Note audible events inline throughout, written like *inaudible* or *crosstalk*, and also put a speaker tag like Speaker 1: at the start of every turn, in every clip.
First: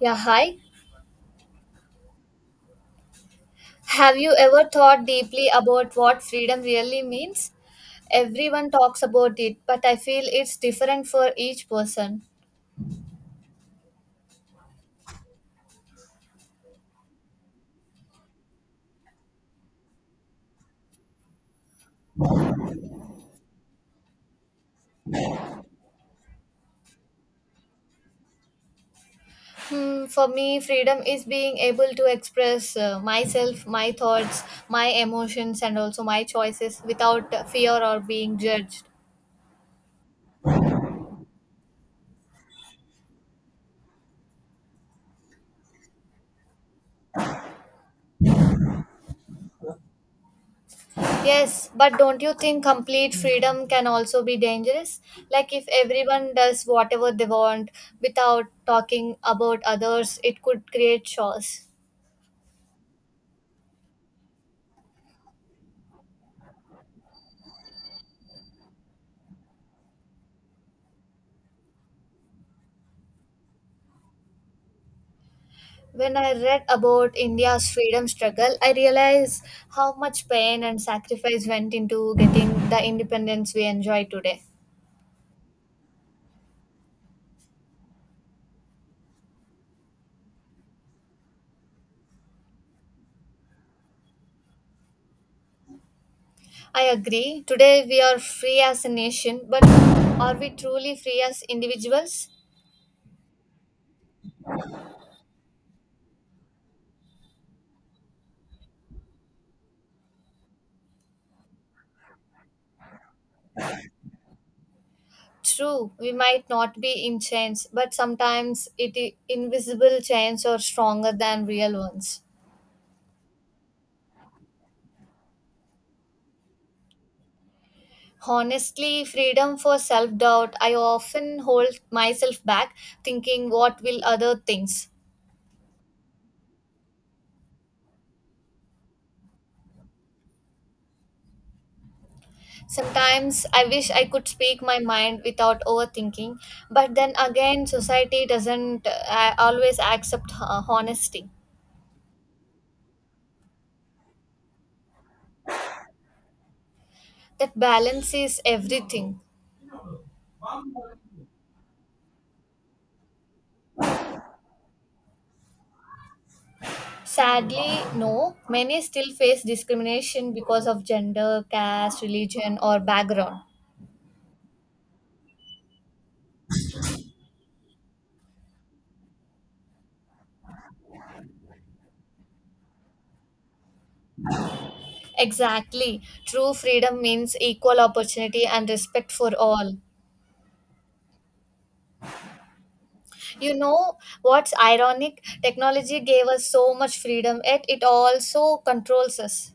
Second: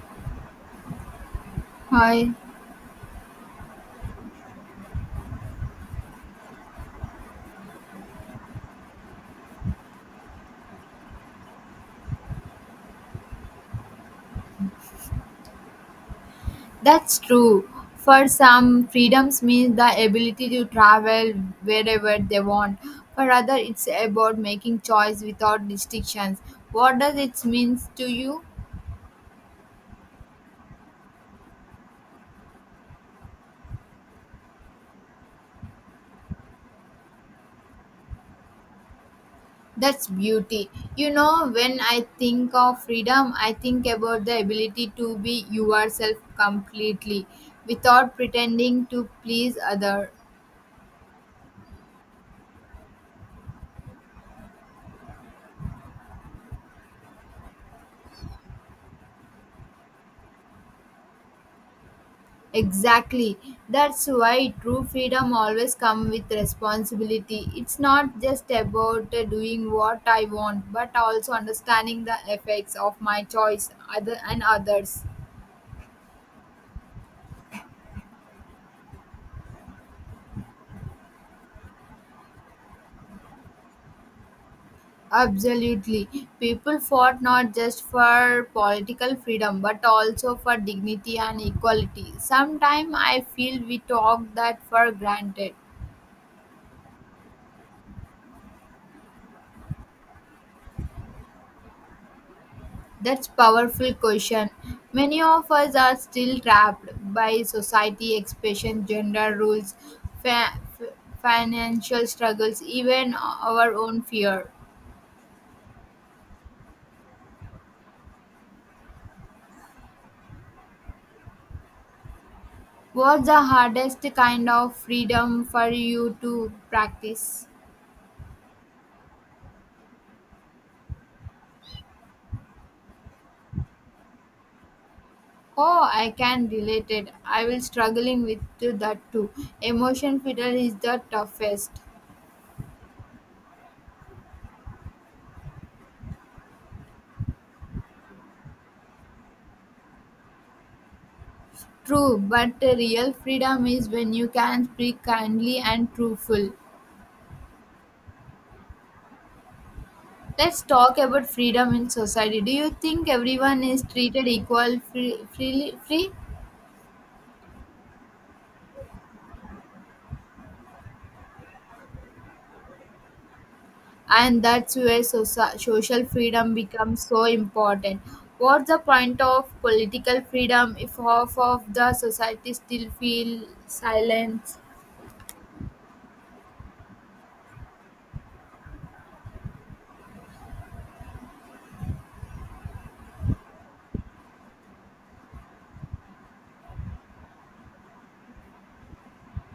Speaker 1: Yeah, hi.
Speaker 2: Hi,
Speaker 1: Have you ever thought deeply about what freedom really means? Everyone talks about it, but I feel it's different for each person.
Speaker 2: that's true. For some, freedoms means the ability to travel wherever they want. For other, it's about making choice without restrictions. What does it mean to you?
Speaker 1: Hmm, for me, freedom is being able to express myself, my thoughts, my emotions, and also my choices without fear or being judged.
Speaker 2: That's beauty. You know, when I think of freedom, I think about the ability to be yourself completely without pretending to please others.
Speaker 1: Yes, but don't you think complete freedom can also be dangerous? Like, if everyone does whatever they want without talking about others, it could create chaos.
Speaker 2: Exactly. That's why true freedom always comes with responsibility. It's not just about doing what I want, but also understanding the effects of my choice other and others.
Speaker 1: When I read about India's freedom struggle, I realized how much pain and sacrifice went into getting the independence we enjoy today.
Speaker 2: Absolutely. People fought not just for political freedom but also for dignity and equality. Sometimes I feel we talk that for granted.
Speaker 1: I agree. Today we are free as a nation, but are we truly free as individuals?
Speaker 2: That's powerful question. Many of us are still trapped by society expression, gender rules, fa- f- financial struggles, even our own fear.
Speaker 1: True, we might not be in chains, but sometimes invisible chains are stronger than real ones.
Speaker 2: What's the hardest kind of freedom for you to practice?
Speaker 1: Honestly, freedom for self doubt. I often hold myself back, thinking, "What will other things?"
Speaker 2: Oh, I can relate it. I will struggling with to that too. Emotion freedom is the toughest.
Speaker 1: Sometimes I wish I could speak my mind without overthinking, but then again, society doesn't always accept honesty.
Speaker 2: True, but real freedom is when you can speak kindly and truthful.
Speaker 1: That balance is everything.
Speaker 2: Let's talk about freedom in society. Do you think everyone is treated equal, free, freely, free,
Speaker 1: Sadly, no, many still face discrimination because of gender, caste, religion, or background.
Speaker 2: and that's where social freedom becomes so important? What's the point of political freedom if half of the society still feel silence?
Speaker 1: Exactly. True freedom means equal opportunity and respect for all. You know what's ironic? Technology gave us so much freedom, yet it also controls us.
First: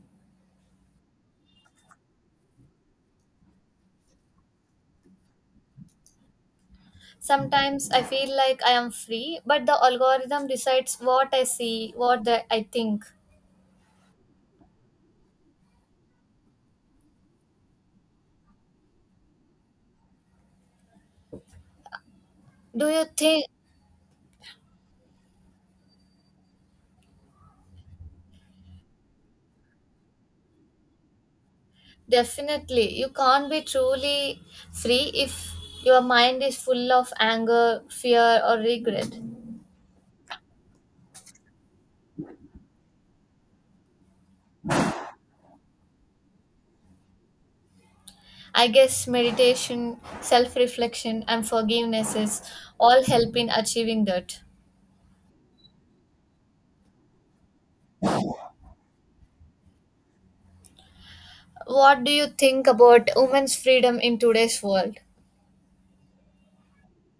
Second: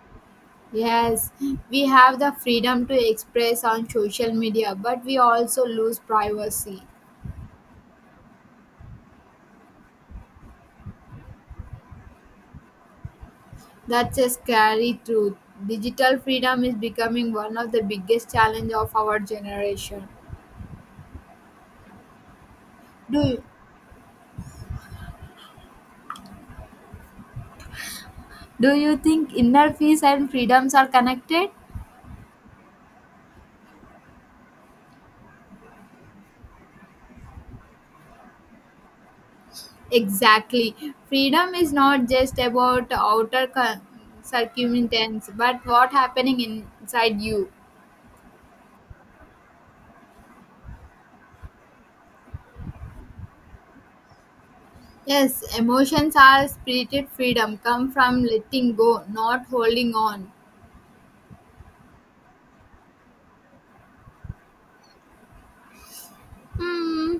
Speaker 2: Yes, we have the freedom to express on social media, but we also lose privacy.
Speaker 1: Sometimes I feel like I am free, but the algorithm decides what I see, what the, I think.
Speaker 2: That's a scary truth. Digital freedom is becoming one of the biggest challenge of our generation.
Speaker 1: Do you
Speaker 2: Do you?
Speaker 1: think?
Speaker 2: Do you think inner peace and freedoms are connected?
Speaker 1: Definitely. You can't be truly free if your mind is full of anger, fear, or regret.
Speaker 2: Exactly. Freedom is not just about outer circumstance, but what happening inside you.
Speaker 1: I guess meditation, self reflection, and forgiveness is all help in achieving that.
Speaker 2: Yes, emotions are spirited freedom come from letting go, not holding on.
Speaker 1: What do you think about women's freedom in today's world?
Speaker 2: Hmm,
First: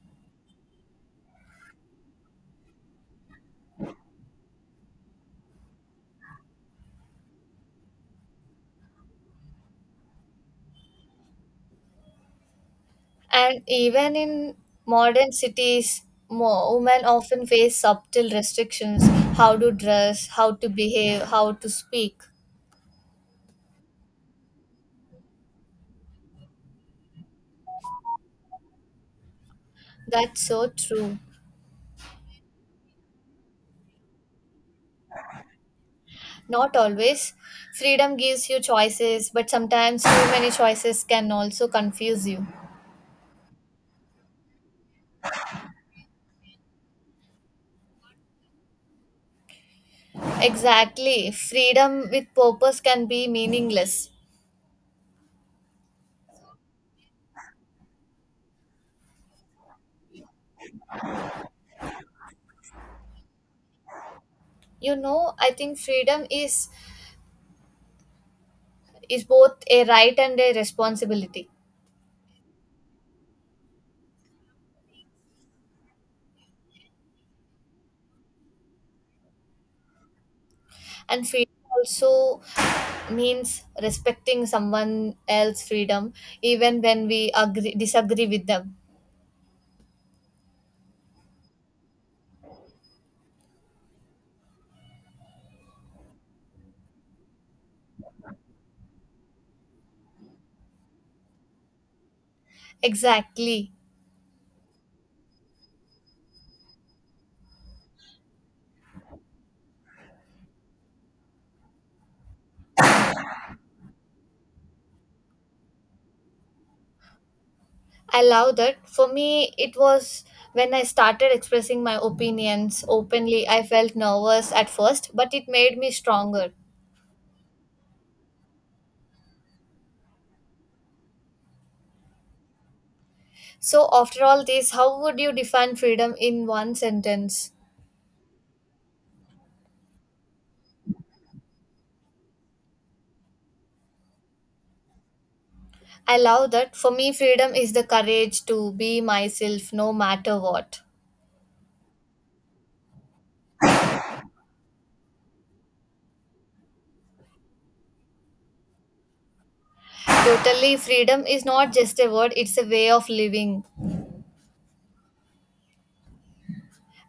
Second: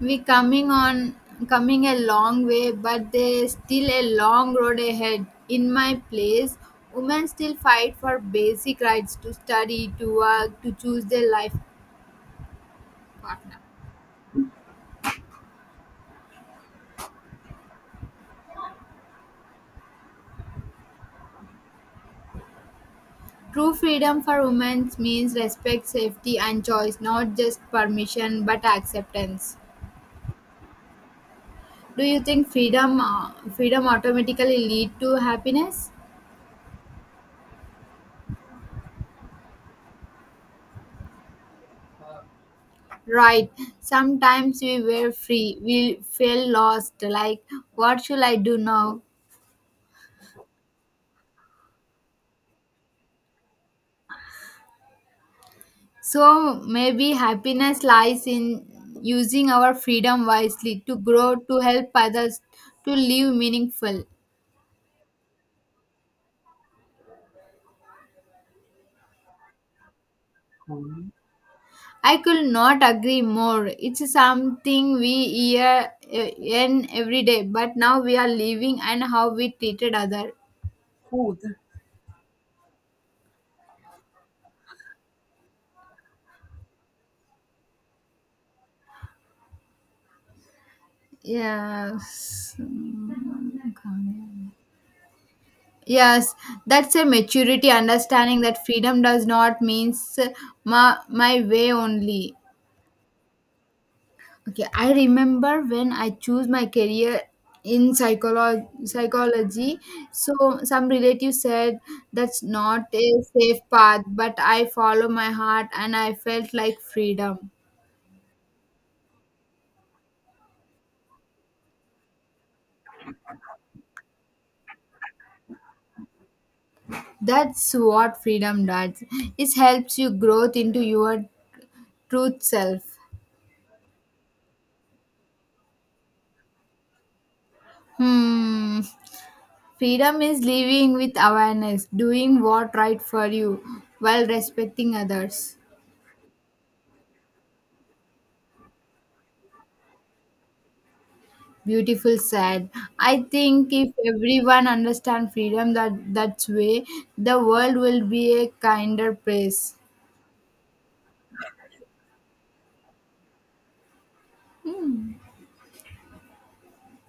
Speaker 2: we coming on coming a long way, but there's still a long road ahead. In my place, women still fight for basic rights to study, to work, to choose their life partner.
Speaker 1: And even in modern cities, women often face subtle restrictions how to dress, how to behave, how to speak.
Speaker 2: True freedom for women means respect, safety, and choice, not just permission but acceptance.
Speaker 1: That's so true.
Speaker 2: Do you think freedom, freedom automatically lead to happiness?
Speaker 1: Not always. Freedom gives you choices, but sometimes too many choices can also confuse you.
Speaker 2: Right. Sometimes we were free. We felt lost. Like, what should I do now?
Speaker 1: Exactly. Freedom with purpose can be meaningless.
Speaker 2: So maybe happiness lies in using our freedom wisely to grow, to help others, to live meaningful.
Speaker 1: You know, I think freedom is both a right and a responsibility.
Speaker 2: I could not agree more. It's something we hear in every day, but now we are living and how we treated other.
Speaker 1: And freedom also means respecting someone else's freedom even when we agree disagree with them
Speaker 2: Yes. Yes, that's a maturity understanding that freedom does not means my way only.
Speaker 1: exactly.
Speaker 2: Okay, I remember when I choose my career in psychology. So some relatives said that's not a safe path, but I follow my heart and I felt like freedom.
Speaker 1: I love that. For me it was when I started expressing my opinions openly. I felt nervous at first, but it made me stronger.
Speaker 2: That's what freedom does. It helps you growth into your truth self.
Speaker 1: So after all this, how would you define freedom in one sentence?
Speaker 2: Hmm. *laughs* Freedom is living with awareness, doing what right for you while respecting others.
Speaker 1: I love that. For me, freedom is the courage to be myself no matter what.
Speaker 2: Beautiful said. I think if everyone understands freedom that way, the world will be a kinder place.
Speaker 1: Totally, freedom is not just a word, it's a way of living.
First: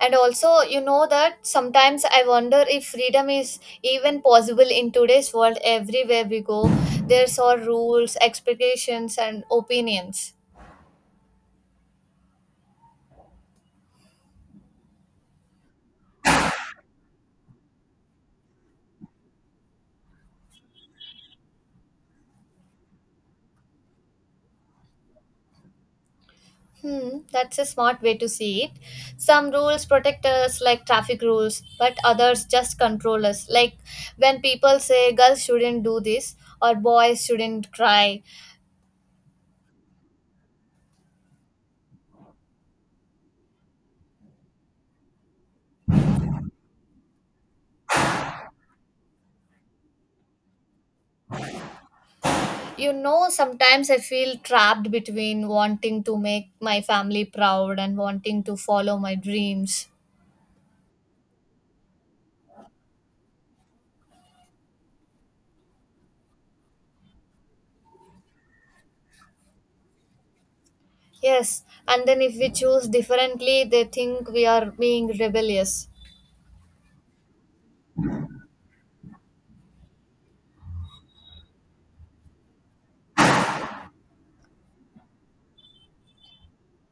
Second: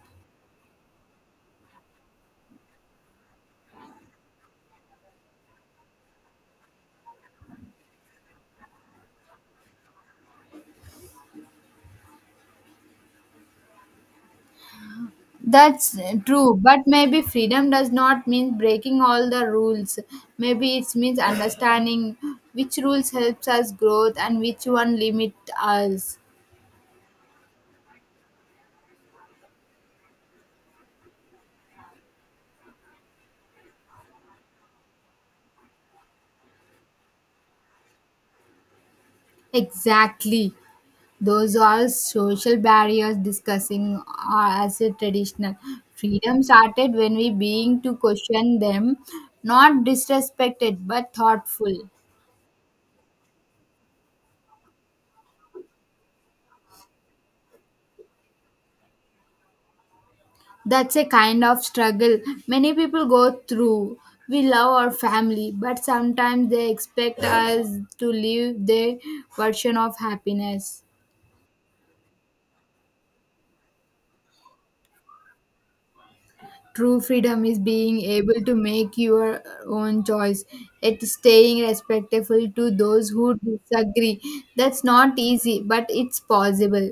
Speaker 1: And also, you know that sometimes I wonder if freedom is even possible in today's world. Everywhere we go, there's all rules, expectations, and opinions.
Speaker 2: That's true, but maybe freedom does not mean breaking all the rules. Maybe it means understanding which rules helps us growth and which one limit us.
Speaker 1: Hmm, that's a smart way to see it. Some rules protect us, like traffic rules, but others just control us. Like when people say girls shouldn't do this or boys shouldn't cry.
Speaker 2: Exactly. Those are social barriers discussing as a traditional. Freedom started when we being to question them, not disrespected but thoughtful.
Speaker 1: You know, sometimes I feel trapped between wanting to make my family proud and wanting to follow my dreams.
Speaker 2: That's a kind of struggle many people go through. We love our family, but sometimes they expect us to live their version of happiness.
Speaker 1: Yes, and then if we choose differently, they think we are being rebellious.
Speaker 2: True freedom is being able to make your own choice, at staying respectful to those who disagree. That's not easy, but it's possible.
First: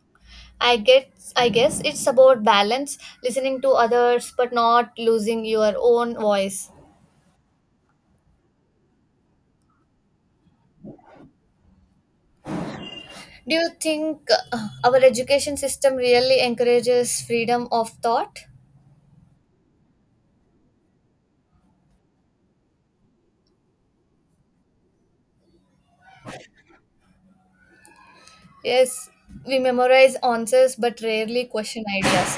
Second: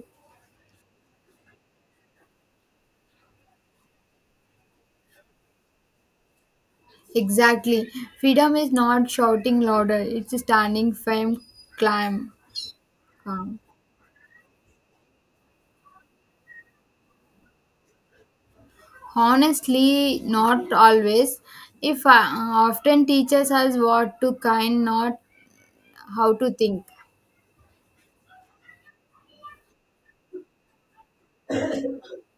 Speaker 1: I get I guess it's about balance, listening to others but not losing your own voice.
Speaker 2: Exactly. Freedom is not shouting louder, it's standing firm, climb,
Speaker 1: Do
Speaker 2: calm.
Speaker 1: you think our education system really encourages freedom of thought?
Speaker 2: Honestly, not always. If often teaches us what to kind, not how to think.
Speaker 1: Yes, we memorize answers but rarely question ideas.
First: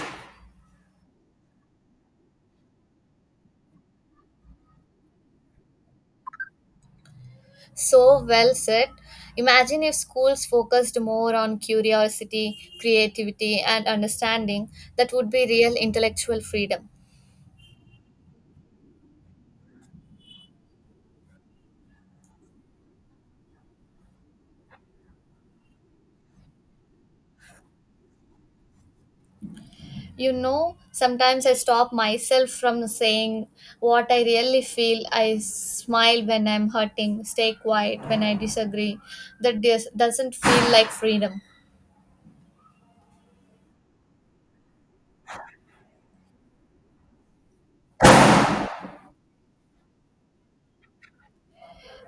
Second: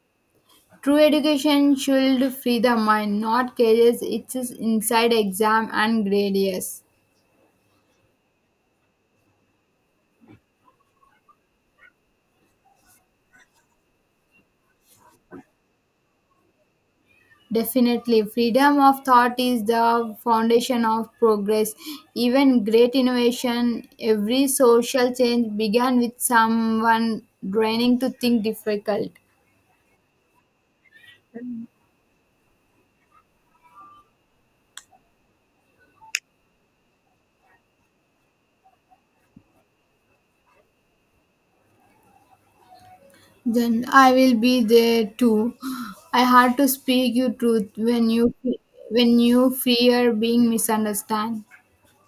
Speaker 2: True education should free the mind, not cages its inside exam and gradius.
Speaker 1: So well said. Imagine if schools focused more on curiosity, creativity, and understanding, that would be real intellectual freedom.
Speaker 2: Definitely, freedom of thought is the foundation of progress. Even great innovation, every social change began with someone training to think difficult.
Speaker 1: You know, sometimes I stop myself from saying what I really feel. I smile when I'm hurting, stay quiet when I disagree. Doesn't feel like freedom.
Speaker 2: Then I will be there too. I had to speak you truth when you fear being misunderstood.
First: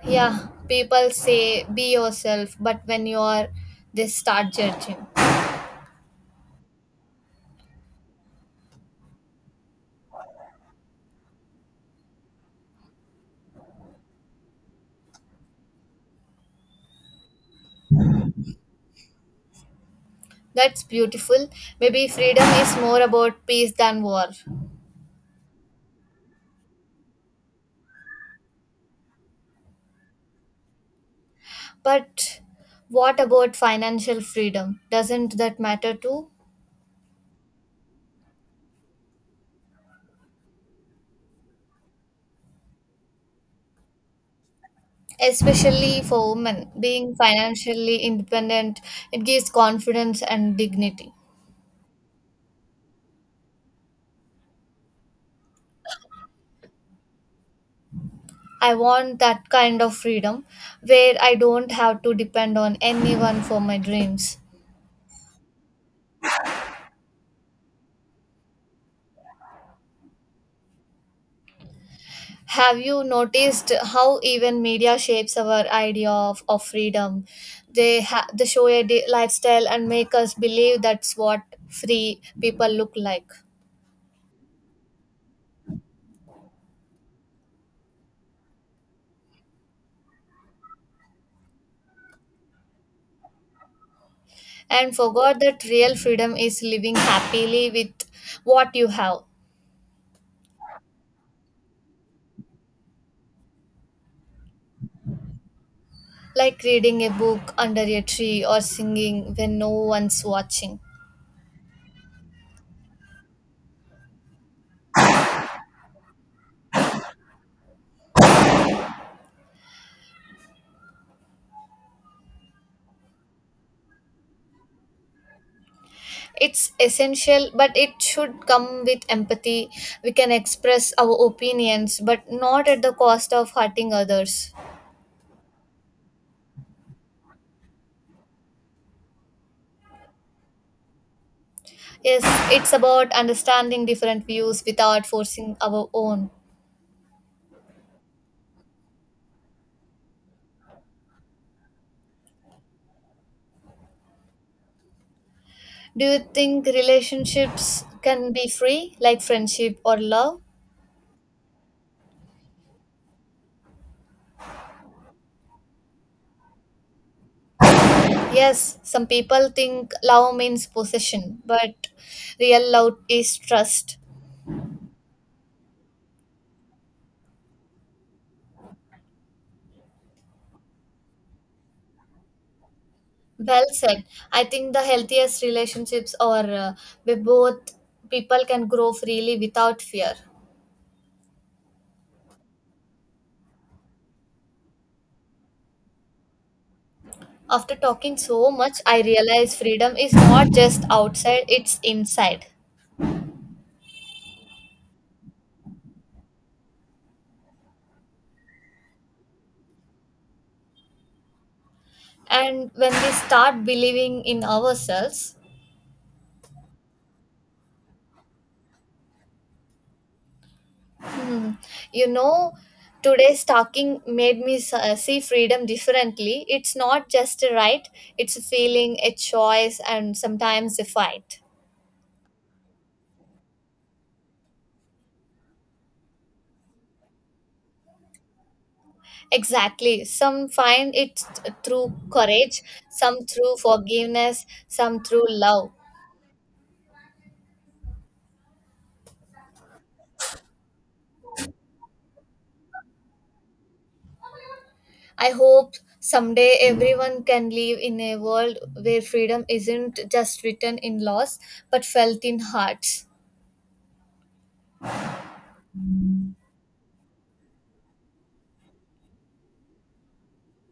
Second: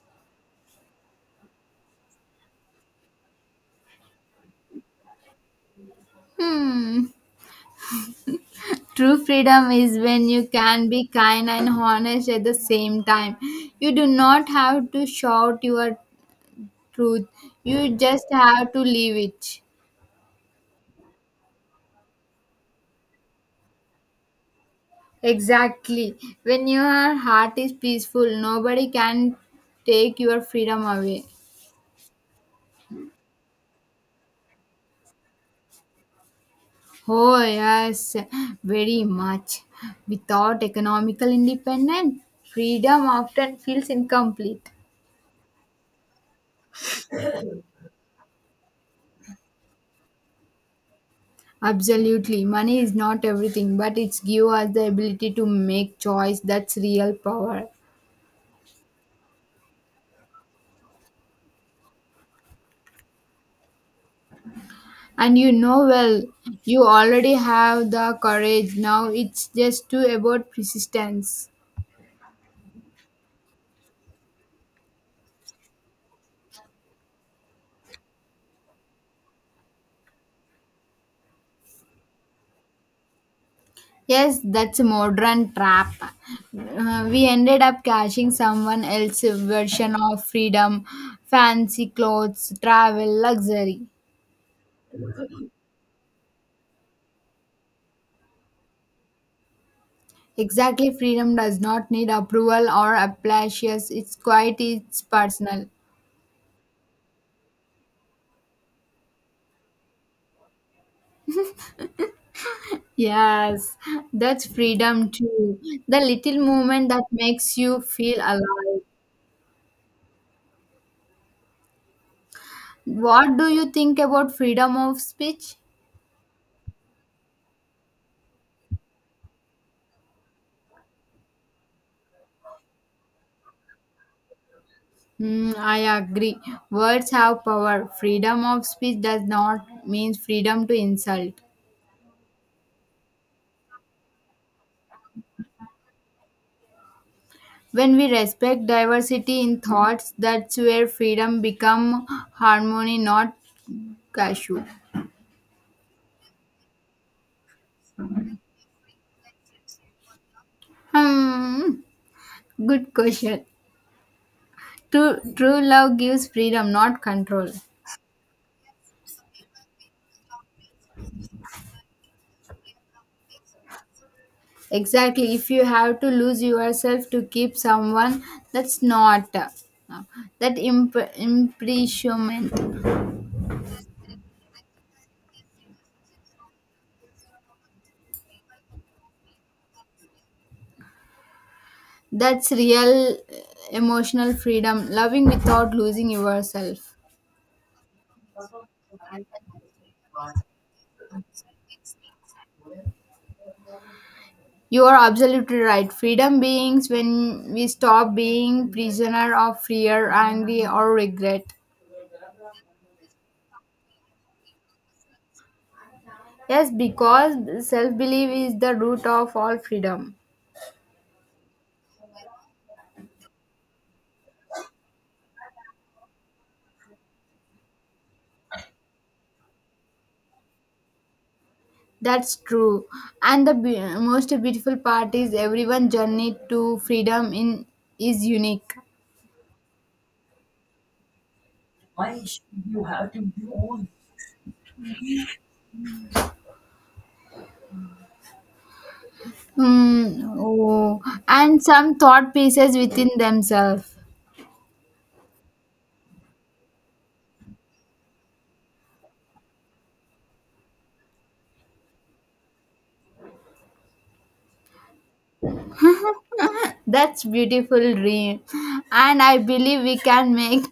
Speaker 1: Yeah, people say be yourself, but when you are, they start judging.
Speaker 2: True freedom is when you can be kind and honest at the same time. You do not have to shout your truth, you just have to live it.
Speaker 1: That's beautiful. Maybe freedom is more about peace than war.
Speaker 2: Exactly. When your heart is peaceful, nobody can take your freedom away.
Speaker 1: But what about financial freedom? Doesn't that matter too?
Speaker 2: Oh, yes, very much. Without economical independence, freedom often feels incomplete.
Speaker 1: Especially for women, being financially independent, it gives confidence and dignity.
Speaker 2: Absolutely. Money is not everything, but it's give us the ability to make choice. That's real power.
Speaker 1: I want that kind of freedom where I don't have to depend on anyone for my dreams.
Speaker 2: And you know well, you already have the courage. Now it's just to about persistence.
Speaker 1: Have you noticed how even media shapes our idea of freedom? They, they show a lifestyle and make us believe that's what free people look like.
Speaker 2: Yes, that's a modern trap. We ended up cashing someone else's version of freedom, fancy clothes, travel, luxury.
Speaker 1: And forgot that real freedom is living happily with what you have,
Speaker 2: Exactly, freedom does not need approval or applause. Yes, it's quite it's personal.
Speaker 1: like reading a book under a tree or singing when no one's watching.
Speaker 2: Yes, that's freedom too. The little movement that makes you feel alive. What do you think about freedom of speech?
Speaker 1: It's essential, but it should come with empathy. We can express our opinions, but not at the cost of hurting others.
Speaker 2: Hmm, I agree. Words have power. Freedom of speech does not mean freedom to insult.
Speaker 1: Yes, it's about understanding different views without forcing our own.
Speaker 2: When we respect diversity in thoughts, that's where freedom become harmony, not cashew.
Speaker 1: Do you think relationships can be free, like friendship or love?
Speaker 2: Hmm, good question. True love gives freedom, not control.
Speaker 1: Yes, some people think love means possession, but real love is trust.
Speaker 2: Exactly. If you have to lose yourself to keep someone, that's not that imprisonment.
Speaker 1: Well said. I think the healthiest relationships are where both people can grow freely without fear.
Speaker 2: That's real emotional freedom. Loving without losing yourself.
Speaker 1: After talking so much, I realize freedom is not just outside, it's inside.
Speaker 2: You are absolutely right. Freedom beings when we stop being prisoner of fear, anger, or regret.
Speaker 1: And when we start believing in ourselves,
Speaker 2: Yes, because self belief is the root of all freedom.
Speaker 1: you know, today's talking made me see freedom differently. It's not just a right, it's a feeling, a choice, and sometimes a fight.
Speaker 2: That's true. And the most beautiful part is everyone's journey to freedom in is unique.
Speaker 1: Exactly, some find it through courage, some through forgiveness, some through love.
Speaker 2: Hmm. Oh. And some thought pieces within themselves.
Speaker 1: I hope someday everyone can live in a world where freedom isn't just written in laws but felt in hearts.
Speaker 2: That's beautiful dream. And I believe we can make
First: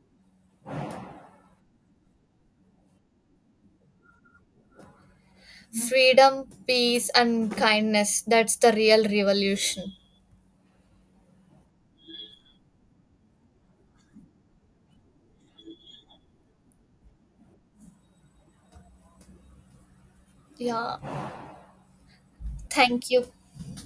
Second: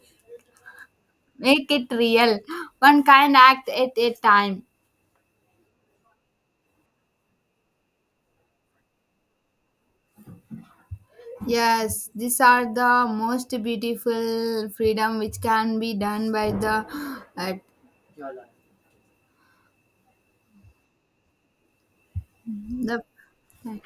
Speaker 2: make it real. One kind act at a time.
Speaker 1: Freedom, peace, and kindness. That's the real revolution.
Speaker 2: Yes, these are the most beautiful freedom which can be done by uh,
Speaker 1: Yeah. Thank you.
Speaker 2: the